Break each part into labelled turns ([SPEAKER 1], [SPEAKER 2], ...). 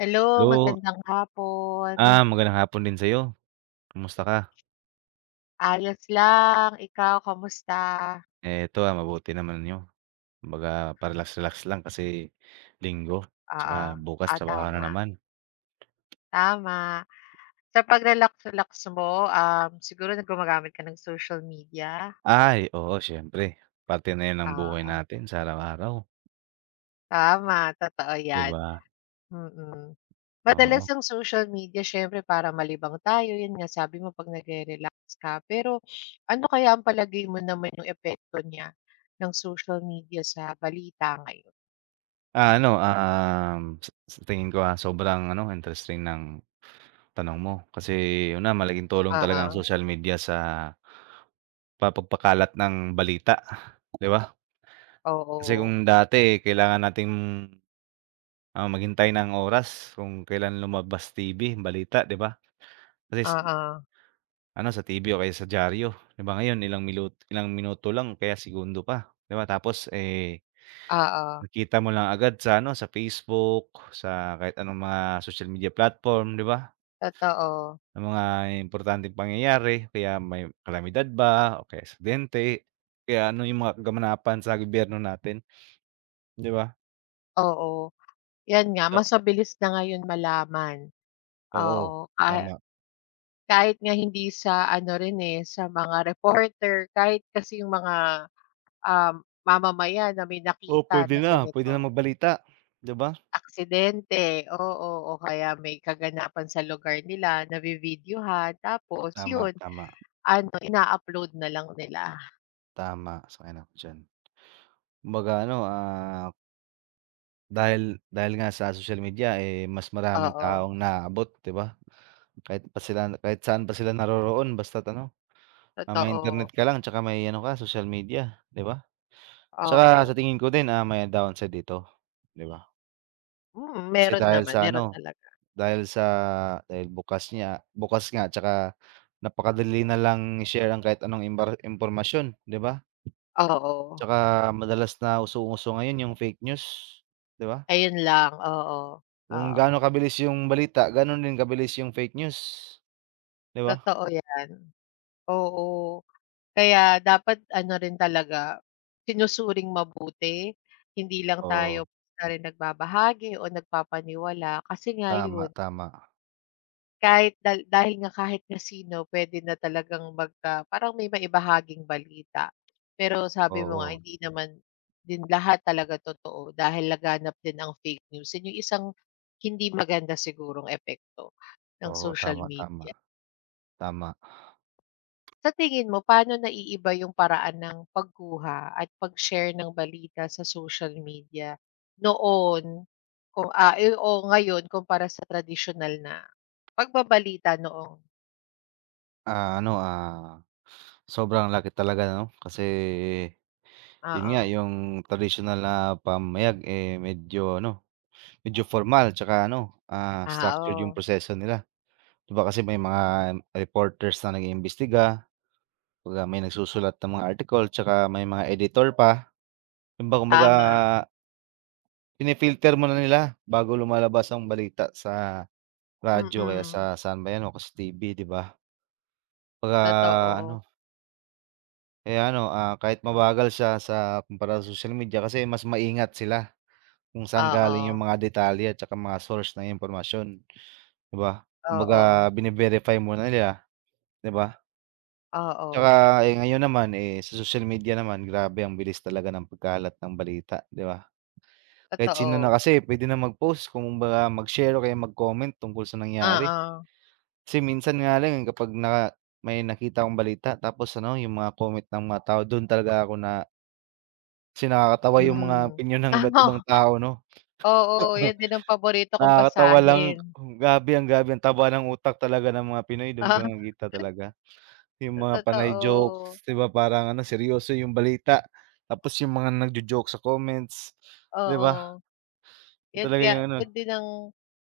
[SPEAKER 1] Hello,
[SPEAKER 2] Hello,
[SPEAKER 1] magandang hapon.
[SPEAKER 2] magandang hapon din sa'yo. Kumusta ka?
[SPEAKER 1] Ayos lang, ikaw kamusta?
[SPEAKER 2] Eto, mabuti naman niyo. Kumbaga pa relax lang kasi Linggo, tsaka
[SPEAKER 1] Oo,
[SPEAKER 2] bukas
[SPEAKER 1] ah,
[SPEAKER 2] trabaho na
[SPEAKER 1] tama,
[SPEAKER 2] naman.
[SPEAKER 1] tama. Sa pag-relax-relax mo, siguro na gumagamit ka ng social media?
[SPEAKER 2] Ay, oo siyempre, parte na 'yun ng buhay
[SPEAKER 1] Oo,
[SPEAKER 2] natin sa araw-araw,
[SPEAKER 1] tama, totoo
[SPEAKER 2] 'di
[SPEAKER 1] 'yan,
[SPEAKER 2] ba?
[SPEAKER 1] mm.
[SPEAKER 2] Oo.
[SPEAKER 1] Madalas ang social media syempre para malibang tayo, 'yun nga sabi mo 'pag nagre-relax ka. Pero ano kaya ang palagay mo naman yung epekto niya ng social media sa balita ngayon?
[SPEAKER 2] Ano, sa tingin ko, sobrang ano, interesting ng tanong mo. Kasi una, malaking tulong talaga ang
[SPEAKER 1] Oo,
[SPEAKER 2] social media sa pagpakalat ng balita, 'di ba? Kasi kung
[SPEAKER 1] oo,
[SPEAKER 2] dati kailangan nating maghintay ng oras kung kailan lumabas TV, balita, 'di ba? Kasi
[SPEAKER 1] oo.
[SPEAKER 2] ano, sa TV o kaya sa diaryo, 'di ba ngayon ilang minuto lang kaya segundo pa, 'di ba? Tapos, eh,
[SPEAKER 1] Oo,
[SPEAKER 2] nakita mo lang agad sa ano, sa Facebook, sa kahit anong mga social media platform, 'di ba?
[SPEAKER 1] totoo.
[SPEAKER 2] Ang mga importanteng pangyayari, kaya may kalamidad ba o kaya aksidente, kaya ano yung mga kaganapan sa gobyerno natin, 'di ba?
[SPEAKER 1] Oo, 'yan nga
[SPEAKER 2] So
[SPEAKER 1] mas mabilis na ngayon malaman. Oo,
[SPEAKER 2] oo, tama.
[SPEAKER 1] kahit nga hindi sa ano rin, eh, sa mga reporter, kahit kasi yung mga, mamamayan na may
[SPEAKER 2] Oo,
[SPEAKER 1] nakita na
[SPEAKER 2] puwede
[SPEAKER 1] ganito,
[SPEAKER 2] na magbalita, 'di ba?
[SPEAKER 1] aksidente, oo, o kaya may kaganapan sa lugar nila, nabibidyuhan tapos
[SPEAKER 2] Tama,
[SPEAKER 1] yun,
[SPEAKER 2] tama.
[SPEAKER 1] ano, ina-upload na lang nila.
[SPEAKER 2] Tama, sang-ayon ako diyan. Kumbaga ano, dahil dahil nga sa social media, eh, mas maraming
[SPEAKER 1] Oo,
[SPEAKER 2] taong naaabot, 'di ba? Kahit pa sila kahit saan pa sila naroroon basta't ano, may
[SPEAKER 1] totoo.
[SPEAKER 2] internet ka lang tsaka may ano ka, social media, 'di ba? Tsaka sa
[SPEAKER 1] Oo.
[SPEAKER 2] tingin ko din, may downside dito, 'di ba?
[SPEAKER 1] Mm,
[SPEAKER 2] Kasi
[SPEAKER 1] meron
[SPEAKER 2] dahil
[SPEAKER 1] naman,
[SPEAKER 2] sa
[SPEAKER 1] meron
[SPEAKER 2] ano,
[SPEAKER 1] talaga.
[SPEAKER 2] dahil sa dahil bukas nga tsaka napakadali na lang i-share ang kahit anong impormasyon, 'di ba?
[SPEAKER 1] Oo.
[SPEAKER 2] Tsaka madalas na usong-uso ngayon yung fake news, 'di ba?
[SPEAKER 1] Ayun lang, oo,
[SPEAKER 2] Kung
[SPEAKER 1] oo.
[SPEAKER 2] gaano kabilis yung balita, gano'n din kabilis yung fake news, 'di ba?
[SPEAKER 1] Totoo yan, oo. Kaya dapat ano rin talaga, sinusuring mabuti, hindi lang
[SPEAKER 2] Oo.
[SPEAKER 1] tayo basta rin nagbabahagi o nagpapaniwala kasi nga
[SPEAKER 2] Tama,
[SPEAKER 1] yun,
[SPEAKER 2] tama.
[SPEAKER 1] kahit dahil nga kahit na sino puwede na talagang magka parang may maibahaging balita. Pero sabi mo nga
[SPEAKER 2] Oo,
[SPEAKER 1] hindi naman din lahat talaga totoo dahil laganap din ang fake news, yun yung isang hindi maganda sigurong epekto ng
[SPEAKER 2] oo.
[SPEAKER 1] social
[SPEAKER 2] Tama, tama,
[SPEAKER 1] media.
[SPEAKER 2] tama.
[SPEAKER 1] Sa tingin mo, paano naiiba yung paraan ng pagkuha at pag-share ng balita sa social media noon kung, eh, o ngayon kumpara sa traditional na pagbabalita noong.
[SPEAKER 2] Ano, sobrang laki talaga 'no, kasi yun nga
[SPEAKER 1] Oo.
[SPEAKER 2] yung tradisyonal na pamamayag, eh, medyo ano, medyo formal tsaka ano,
[SPEAKER 1] Ah,
[SPEAKER 2] structured yung
[SPEAKER 1] oo,
[SPEAKER 2] proseso nila. 'Di ba kasi may mga reporters na nag-iimbestiga, kumbaga may nagsusulat ng mga article tsaka may mga editor pa. Yun ba kumbaga
[SPEAKER 1] tama.
[SPEAKER 2] pini-filter muna nila bago lumalabas ang balita sa
[SPEAKER 1] Mm,
[SPEAKER 2] radyo kaya sa
[SPEAKER 1] mm,
[SPEAKER 2] saan ba 'yan o sa TV, 'di ba? Pagka ano,
[SPEAKER 1] totoo.
[SPEAKER 2] kaya ano, kahit mabagal siya sa kumpara sa social media kasi mas maingat sila kung saan galing yung
[SPEAKER 1] Oo,
[SPEAKER 2] mga detalye at saka mga source ng impormasyon, 'di ba? Kumbaga
[SPEAKER 1] oo,
[SPEAKER 2] bine-verify muna nila, 'di ba?
[SPEAKER 1] oo,
[SPEAKER 2] Tsaka, eh, ngayon naman, eh, sa social media naman grabe ang bilis talaga ng pagkalat ng balita, 'di ba? Kahit sino na
[SPEAKER 1] totoo.
[SPEAKER 2] kasi pwede na mag-post, kumbaga mag-share o kaya mag-comment tungkol sa nangyari.
[SPEAKER 1] Oo,
[SPEAKER 2] Kasi minsan nga lang, eh, kapag may nakita akong balita tapos ano, yung mga comment ng mga tao dun talaga ako na kasi nakakatawa yung mga
[SPEAKER 1] hmm.
[SPEAKER 2] opinyon ng iba't ibang tao 'no.
[SPEAKER 1] Oo, oo,
[SPEAKER 2] Oo.
[SPEAKER 1] yan din ang paborito kong
[SPEAKER 2] Nakakatawa lang,
[SPEAKER 1] basahin.
[SPEAKER 2] grabe ang taba ng utak talaga ng mga Pinoy dun ko
[SPEAKER 1] Oo,
[SPEAKER 2] nakita talaga. Yung mga panay
[SPEAKER 1] totoo,
[SPEAKER 2] jokes, 'di ba parang ano seryoso yung balita, tapos yung mga nagjo-joke sa comments, 'di ba?
[SPEAKER 1] oo. Yan
[SPEAKER 2] Talaga
[SPEAKER 1] kaya
[SPEAKER 2] yung ano,
[SPEAKER 1] yun din ang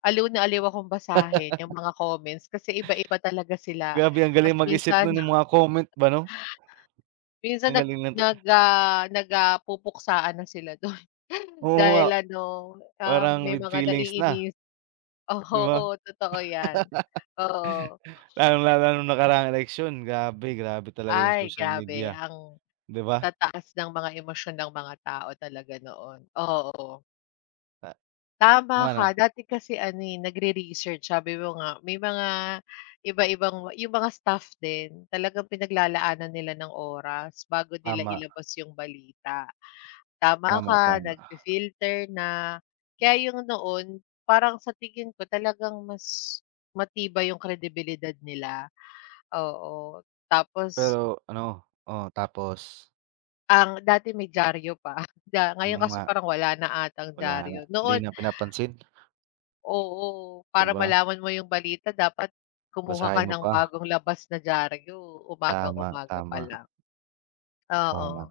[SPEAKER 1] aliw na aliw akong basahin yung mga comments kasi iba-iba talaga sila.
[SPEAKER 2] grabe ang
[SPEAKER 1] Tas
[SPEAKER 2] galing mag-isip
[SPEAKER 1] minsan,
[SPEAKER 2] nun ng mga comment ba 'no?
[SPEAKER 1] minsan
[SPEAKER 2] Ang
[SPEAKER 1] nag
[SPEAKER 2] galing lang
[SPEAKER 1] nag, ah, nagpupuksaan na sila dun.
[SPEAKER 2] oo nga,
[SPEAKER 1] Dahil ano,
[SPEAKER 2] parang
[SPEAKER 1] may
[SPEAKER 2] with
[SPEAKER 1] mga
[SPEAKER 2] feelings na,
[SPEAKER 1] naiinis.
[SPEAKER 2] 'di ba?
[SPEAKER 1] Oo, totoo yan. Oo.
[SPEAKER 2] Lalong lalo na nung nakaraang eleksyon, grabe, grabe talaga yung
[SPEAKER 1] Ay
[SPEAKER 2] social
[SPEAKER 1] grabe
[SPEAKER 2] media,
[SPEAKER 1] ang
[SPEAKER 2] 'di ba?
[SPEAKER 1] tataas ng mga emosyon ng mga tao talaga noon, oo.
[SPEAKER 2] Ta tama
[SPEAKER 1] Tama
[SPEAKER 2] na?
[SPEAKER 1] ka, dati kasi ano, eh, nagre-research sabi mo nga may mga iba-ibang yung mga staff din talagang pinaglalaanan nila ng oras bago nila
[SPEAKER 2] Tama,
[SPEAKER 1] ilabas yung balita. Tama
[SPEAKER 2] tama,
[SPEAKER 1] ka,
[SPEAKER 2] tama.
[SPEAKER 1] nag filter na. Kaya yung noon parang sa tingin ko talagang mas matibay yung kredibilidad nila, oo. Tapos
[SPEAKER 2] Pero ano, oo, tapos
[SPEAKER 1] ang dati may diaryo pa, ngayon
[SPEAKER 2] yun
[SPEAKER 1] kasi
[SPEAKER 2] nga,
[SPEAKER 1] parang wala na atang
[SPEAKER 2] wala na,
[SPEAKER 1] diaryo.
[SPEAKER 2] hindi
[SPEAKER 1] Noon.
[SPEAKER 2] na pinapansin,
[SPEAKER 1] Oo,
[SPEAKER 2] 'di
[SPEAKER 1] para
[SPEAKER 2] ba?
[SPEAKER 1] malaman mo yung balita dapat kumuha ka
[SPEAKER 2] Basahin mo
[SPEAKER 1] ng
[SPEAKER 2] pa,
[SPEAKER 1] bagong labas na diyaryo
[SPEAKER 2] tama,
[SPEAKER 1] umagang-umaga pa
[SPEAKER 2] tama,
[SPEAKER 1] lang. Oo, oo.
[SPEAKER 2] tama.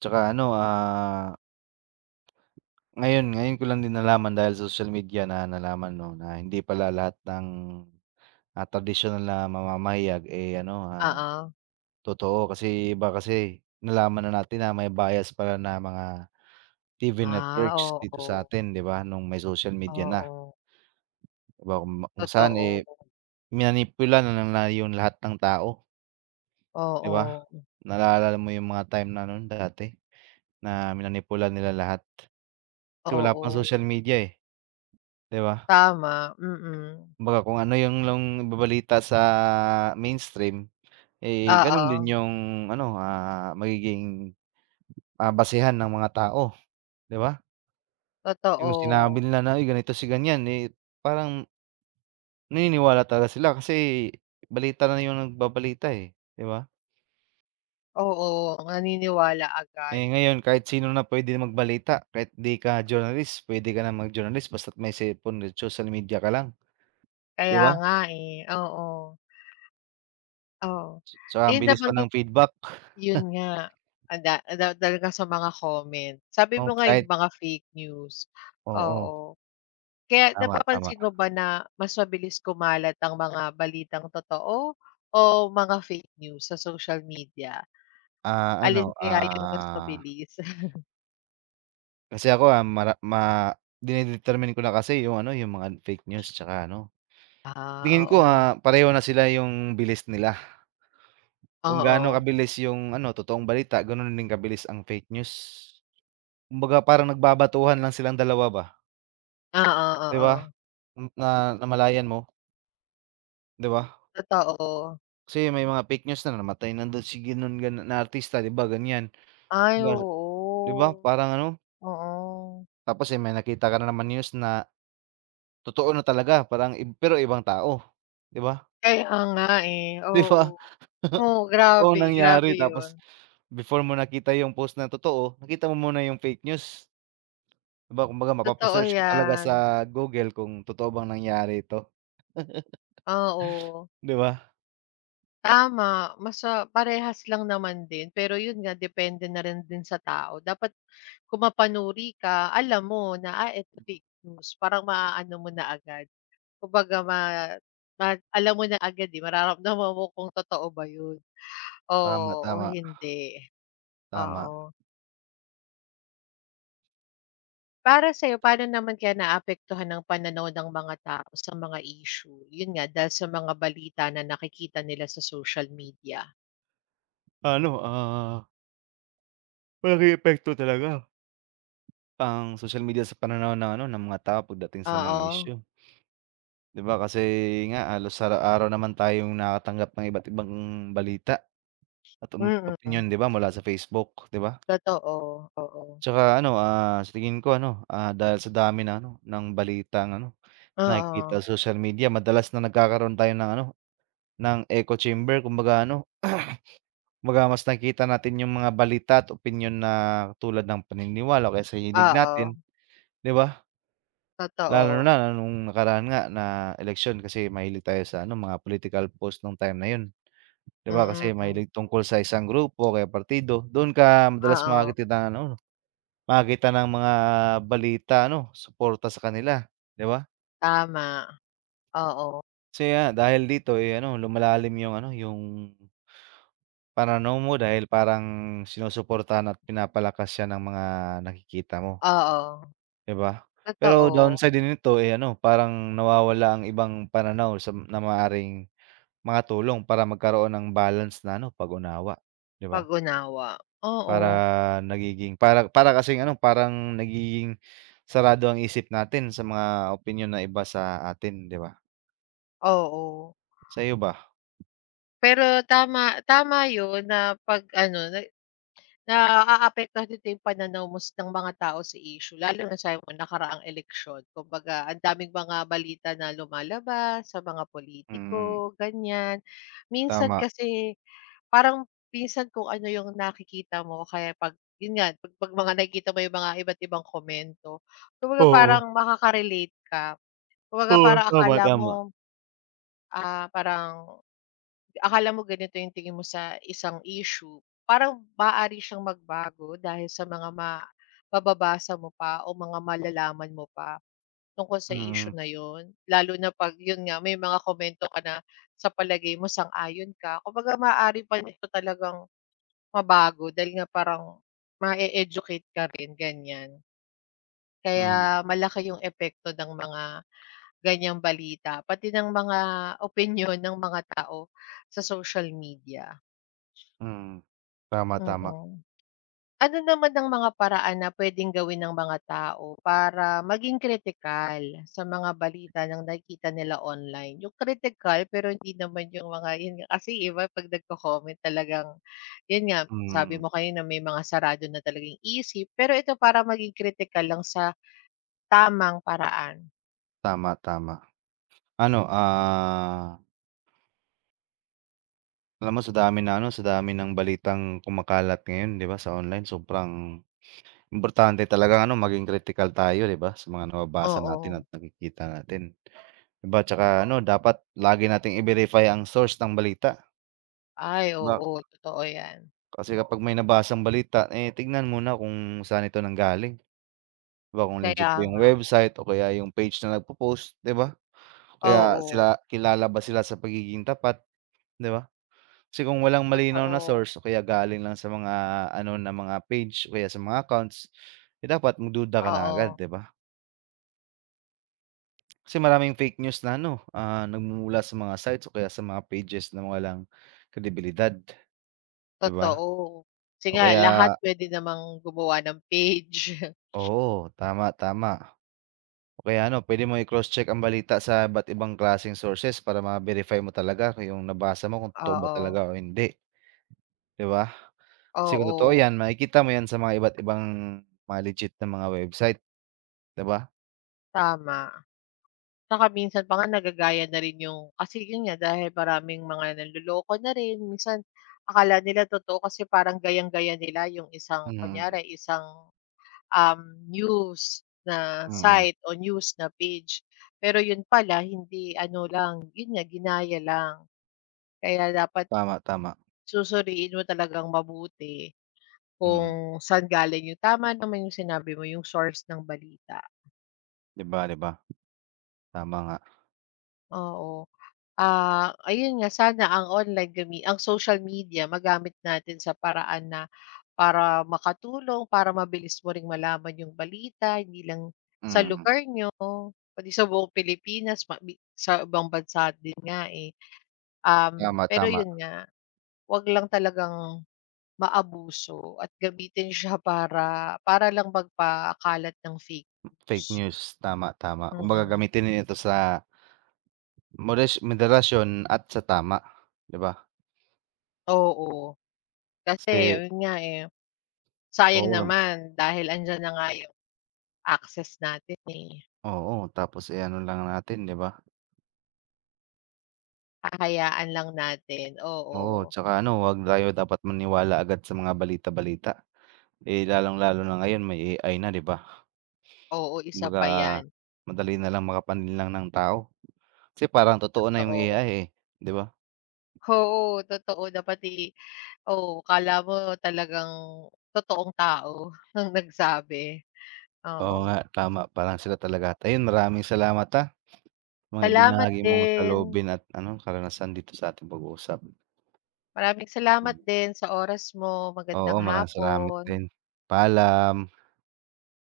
[SPEAKER 2] Tsaka ano, ngayon ngayon ko lang din nalaman dahil sa social media na nalaman 'no, na hindi pala lahat ng, tradisyonal na mamamahayag, eh, ano,
[SPEAKER 1] Ah,
[SPEAKER 2] totoo. Kasi iba kasi nalaman na natin na may bias pala na mga TV
[SPEAKER 1] Ah,
[SPEAKER 2] networks dito sa
[SPEAKER 1] oo,
[SPEAKER 2] atin, 'di ba, nung may social media na,
[SPEAKER 1] oo,
[SPEAKER 2] 'di ba, kung saan, eh,
[SPEAKER 1] totoo.
[SPEAKER 2] manipula na lang na yung lahat ng tao, 'di ba?
[SPEAKER 1] Oo,
[SPEAKER 2] Naalala mo yung mga time na nun dati na minanipula nila lahat kasi wala pang social
[SPEAKER 1] oo,
[SPEAKER 2] media, eh, 'di ba?
[SPEAKER 1] tama, mm.
[SPEAKER 2] Kumbaga kung ano yung lang ibabalita sa mainstream, eh, ganun
[SPEAKER 1] Oo,
[SPEAKER 2] din yung ano, magiging, basehan ng mga tao, 'di ba? Yung
[SPEAKER 1] totoo.
[SPEAKER 2] sinabi nila na, "Uy, ganito si ganyan," eh, parang naniniwala talaga sila kasi balita na yung nagbabalita, eh, 'di ba?
[SPEAKER 1] Oo, naniniwala agad.
[SPEAKER 2] Eh, ngayon kahit sino na pwede magbalita, kahit 'di ka journalist pwede ka na mag-journalist basta't may cellphone at social media ka lang, 'di
[SPEAKER 1] Kaya
[SPEAKER 2] ba?
[SPEAKER 1] nga, eh, oo, oo.
[SPEAKER 2] So ang
[SPEAKER 1] Yung
[SPEAKER 2] bilis pa ng
[SPEAKER 1] nabanggit
[SPEAKER 2] feedback.
[SPEAKER 1] Yun nga, ang talaga sa mga comment. Sabi
[SPEAKER 2] Oh,
[SPEAKER 1] mo nga yung
[SPEAKER 2] kahit
[SPEAKER 1] mga fake news,
[SPEAKER 2] oo,
[SPEAKER 1] oo. Kaya
[SPEAKER 2] tama, tama.
[SPEAKER 1] napapansin mo ba na mas mabilis kumalat ang mga balitang totoo o mga fake news sa social media? Alin
[SPEAKER 2] Ano,
[SPEAKER 1] kaya yung mas mabilis?
[SPEAKER 2] kasi ako, mara ma dine ko na kasi yung ano, yung mga fake news tsaka ano,
[SPEAKER 1] Ah,
[SPEAKER 2] tingin ko,
[SPEAKER 1] oo.
[SPEAKER 2] pareho na sila yung bilis nila. Kung gaano
[SPEAKER 1] Oo.
[SPEAKER 2] kabilis yung ano, totoong balita gano'n din kabilis ang fake news. Kumbaga parang nagbabatuhan lang silang dalawa ba,
[SPEAKER 1] Oo,
[SPEAKER 2] 'di ba?
[SPEAKER 1] oo.
[SPEAKER 2] Na namalayan mo, 'di ba?
[SPEAKER 1] Totoo.
[SPEAKER 2] Kasi may mga fake news na namatay na daw si ganon ganon na artista 'di ba ganyan.
[SPEAKER 1] Ay,
[SPEAKER 2] Gas 'Di ba
[SPEAKER 1] oo.
[SPEAKER 2] parang ano,
[SPEAKER 1] Oo.
[SPEAKER 2] tapos, eh, may nakita ka na naman news na totoo na talaga parang pero ibang tao, 'di ba?
[SPEAKER 1] Kaya nga, eh,
[SPEAKER 2] 'Di
[SPEAKER 1] oo.
[SPEAKER 2] ba?
[SPEAKER 1] Oo,
[SPEAKER 2] Totoong
[SPEAKER 1] grabe,
[SPEAKER 2] nangyari
[SPEAKER 1] grabe yun.
[SPEAKER 2] tapos before mo nakita yung post na totoo, nakita mo muna yung fake news. 'Di ba kumbaga
[SPEAKER 1] Totoo
[SPEAKER 2] mapapa-search ka talaga sa
[SPEAKER 1] yan.
[SPEAKER 2] Google kung totoo bang nangyari ito,
[SPEAKER 1] Ah, oo,
[SPEAKER 2] 'di ba?
[SPEAKER 1] tama. Mas, parehas lang naman din. Pero yun nga, depende na rin din sa tao. Dapat kumapanuri ka, alam mo na, ah, eto fake news. Parang maaano mo na agad. Kumbaga ma ma alam mo na agad, eh, mararamdaman mo kung totoo ba yun,
[SPEAKER 2] Tama,
[SPEAKER 1] oo, o
[SPEAKER 2] tama,
[SPEAKER 1] hindi.
[SPEAKER 2] tama.
[SPEAKER 1] Oo. Para sa'yo, paano naman kaya naapektuhan ng pananaw ng mga tao sa mga issue? Yun nga, dahil sa mga balita na nakikita nila sa social media.
[SPEAKER 2] Ano, malaking epekto talaga ang social media sa pananaw ng ano, ng mga tao pagdating sa mga
[SPEAKER 1] Oo.
[SPEAKER 2] isyu, 'di ba? Kasi nga halos araw-araw naman tayong nakakatanggap ng iba't ibang balita at
[SPEAKER 1] Mm.
[SPEAKER 2] opinyon, 'di ba, mula sa Facebook, 'di ba?
[SPEAKER 1] Totoo, oo.
[SPEAKER 2] Tsaka ano, sa tingin ko ano, dahil sa dami na ano, ng balitang ano, nakikita
[SPEAKER 1] Oo,
[SPEAKER 2] sa social media madalas na nagkakaroon tayo ng ano ng echo chamber kumbaga ano, kumbaga mas nakikita natin yung mga balita at opinyon na tulad ng paniniwala o kaya sa hilig
[SPEAKER 1] oo,
[SPEAKER 2] natin, 'di ba? Lalo
[SPEAKER 1] totoo.
[SPEAKER 2] na nung nakaraan nga na eleksyon kasi mahilig tayo sa ano, mga political post nung time na yun, 'di ba? Kasi
[SPEAKER 1] Mm,
[SPEAKER 2] mahilig tungkol sa isang grupo o kaya partido, doon ka madalas
[SPEAKER 1] oo,
[SPEAKER 2] makakakita ng ano, makakita ng mga balita ano, suporta sa kanila, 'di ba?
[SPEAKER 1] tama. Oo,
[SPEAKER 2] Kasi nga dahil dito, eh, ano lumalalim yung ano, yung pananaw mo dahil parang sinusuportahan at pinapalakas siya ng mga nakikita mo,
[SPEAKER 1] oo,
[SPEAKER 2] 'di ba? Pero
[SPEAKER 1] totoo.
[SPEAKER 2] downside din nito, eh, ano parang nawawala ang ibang pananaw sa na maaaring makatulong para magkaroon ng balance na ano, pag-unawa, 'di ba?
[SPEAKER 1] Pag-unawa, oo,
[SPEAKER 2] Para para kasing ano, parang nagiging sarado ang isip natin sa mga opinyon na iba sa atin, 'di ba?
[SPEAKER 1] oo.
[SPEAKER 2] Sa'yo ba?
[SPEAKER 1] Pero tama tama 'yun na 'pag ano na naaapektuhan dito 'yung pananaw mo ng mga tao sa issue lalo na sa mga nakaraang eleksyon. Kumbaga ang daming mga balita na lumalabas sa mga
[SPEAKER 2] Mm,
[SPEAKER 1] politiko, ganyan. Minsan
[SPEAKER 2] tama.
[SPEAKER 1] kasi. Parang pinsan kung ano yung nakikita mo kaya 'pag yun nga, 'pag mga nakikita mo yung mga iba't ibang komento, kumbaga
[SPEAKER 2] Oo,
[SPEAKER 1] parang makaka-relate ka. Kumbaga
[SPEAKER 2] oo,
[SPEAKER 1] parang
[SPEAKER 2] tama,
[SPEAKER 1] akala
[SPEAKER 2] tama.
[SPEAKER 1] mo, parang akala mo ganito yung tingin mo sa isang issue, parang maaari siyang magbago dahil sa mga mababasa mo pa o mga malalaman mo pa tungkol sa
[SPEAKER 2] Mm,
[SPEAKER 1] issue na yun. Lalo na 'pag yun nga, may mga komento ka na sa palagay mo sang-ayon ka, kumbaga maaari pa nito talagang mabago dahil nga parang ma-e-educate ka rin, ganyan. Kaya
[SPEAKER 2] hmm.
[SPEAKER 1] malaki yung epekto ng mga ganyang balita, pati ng mga opinyon ng mga tao sa social media,
[SPEAKER 2] Mm. Tama, tama.
[SPEAKER 1] mm. Ano naman ang mga paraan na puwedeng gawin ng mga tao para maging kritikal sa mga balita ng nakikita nila online? Yung kritikal pero hindi naman yung mga yun nga kasi iba 'pag nagko-comment talagang yun nga, sabi
[SPEAKER 2] Mm.
[SPEAKER 1] mo kayo na may mga sarado na talagang isip, pero ito para maging kritikal lang sa tamang paraan.
[SPEAKER 2] Tama, tama. Ano, alam mo sa dami na ano, sa dami ng balitang kumakalat ngayon 'di ba sa online sobrang importante talagang ano maging kritikal tayo 'di ba sa mga nababasa natin at
[SPEAKER 1] Oo.
[SPEAKER 2] nakikita natin. 'Di ba tsaka ano dapat lagi nating i-verify ang source ng balita.
[SPEAKER 1] Ay
[SPEAKER 2] 'Di ba
[SPEAKER 1] oo, totoo 'yan.
[SPEAKER 2] kasi kapag may nabasang balita, eh, tignan muna kung saan ito nanggaling. 'Di ba kung legit
[SPEAKER 1] Kaya
[SPEAKER 2] ba yung
[SPEAKER 1] nga.
[SPEAKER 2] website o kaya yung page na nagpo-post 'di ba? Kaya
[SPEAKER 1] Oo,
[SPEAKER 2] sila kilala ba sila sa pagiging tapat? 'Di ba? Kasi kung walang malinaw na
[SPEAKER 1] totoo.
[SPEAKER 2] source o kaya galing lang sa mga ano na mga page o kaya sa mga accounts, eh, dapat magduda ka na agad,
[SPEAKER 1] Oo.
[SPEAKER 2] 'di ba? Kasi maraming fake news na ano, nagmumula sa mga sites o kaya sa mga pages na walang kredibilidad, 'di ba?
[SPEAKER 1] Totoo. Kasi
[SPEAKER 2] O
[SPEAKER 1] nga
[SPEAKER 2] kaya
[SPEAKER 1] lahat puwede namang gumawa ng page.
[SPEAKER 2] oo, tama, tama. O kaya ano, pwede mo i-cross-check ang balita sa iba't ibang klaseng sources para ma-verify mo talaga kung yung nabasa mo kung totoo ba talaga
[SPEAKER 1] Oo,
[SPEAKER 2] o hindi, 'di ba? Kasi kung totoo
[SPEAKER 1] oo,
[SPEAKER 2] 'yan, makikita mo 'yan sa mga iba't ibang mga legit na mga website. 'Di ba?
[SPEAKER 1] tama. Tsaka minsan pa nga nagagaya na rin yung kasi yun nga dahil maraming mga nanloloko na rin minsan akala nila totoo kasi parang gayang-gaya nila yung isang
[SPEAKER 2] Mm,
[SPEAKER 1] kunyari isang, um, news na
[SPEAKER 2] mm.
[SPEAKER 1] site o news na page. Pero yun pala hindi ano lang, yun nga ginaya lang. Kaya dapat
[SPEAKER 2] Tama, tama,
[SPEAKER 1] susuriin mo talagang mabuti. Kung
[SPEAKER 2] mm.
[SPEAKER 1] saan galing yun. Tama naman yung sinabi mo, yung source ng balita,
[SPEAKER 2] 'Di ba, 'di ba? Tama nga,
[SPEAKER 1] oo. Ah, ayun nga sana ang online ang social media magamit natin sa paraan na para makatulong, para mabilis mo ring malaman yung balita, hindi lang sa
[SPEAKER 2] mm.
[SPEAKER 1] lugar nyo, pati sa buong Pilipinas, ma bi sa ibang bansa din nga, eh.
[SPEAKER 2] Tama,
[SPEAKER 1] Pero
[SPEAKER 2] tama.
[SPEAKER 1] yun nga, 'wag lang talagang maabuso at gamitin siya para para lang magpakalat ng fake
[SPEAKER 2] Fake
[SPEAKER 1] news.
[SPEAKER 2] news, tama, tama. Kumbaga
[SPEAKER 1] Mm,
[SPEAKER 2] gamitin nila ito sa moderasyon at sa tama, 'di ba?
[SPEAKER 1] oo. Kasi
[SPEAKER 2] Kasi
[SPEAKER 1] yun nga, eh, sayang
[SPEAKER 2] oo,
[SPEAKER 1] naman dahil andiyan na nga yung access natin, eh,
[SPEAKER 2] oo, tapos i-ano lang natin, 'di ba?
[SPEAKER 1] hahayaan lang natin, oo.
[SPEAKER 2] Oo, tsaka ano, 'wag tayo dapat maniwala agad sa mga balita-balita. Eh, lalong-lalo na ngayon may AI na, 'di ba?
[SPEAKER 1] Oo, isa
[SPEAKER 2] Kumbaga
[SPEAKER 1] pa yan,
[SPEAKER 2] madali na lang makapanlinlang ng tao. Kasi parang totoo na yung
[SPEAKER 1] totoo.
[SPEAKER 2] AI, eh, 'di ba?
[SPEAKER 1] Oo, totoo na pati oo, akala mo talagang totoong tao ang nagsabi,
[SPEAKER 2] Oo nga,
[SPEAKER 1] oo.
[SPEAKER 2] tama parang sila talaga at ayun maraming salamat, mga
[SPEAKER 1] Salamat
[SPEAKER 2] ibinahagi mong
[SPEAKER 1] din,
[SPEAKER 2] saloobin at ano karanasan dito sa ating pag-uusap.
[SPEAKER 1] maraming salamat
[SPEAKER 2] Hmm.
[SPEAKER 1] din sa oras mo,
[SPEAKER 2] Oo,
[SPEAKER 1] magandang
[SPEAKER 2] maraming salamat
[SPEAKER 1] hapon.
[SPEAKER 2] din. Paalam.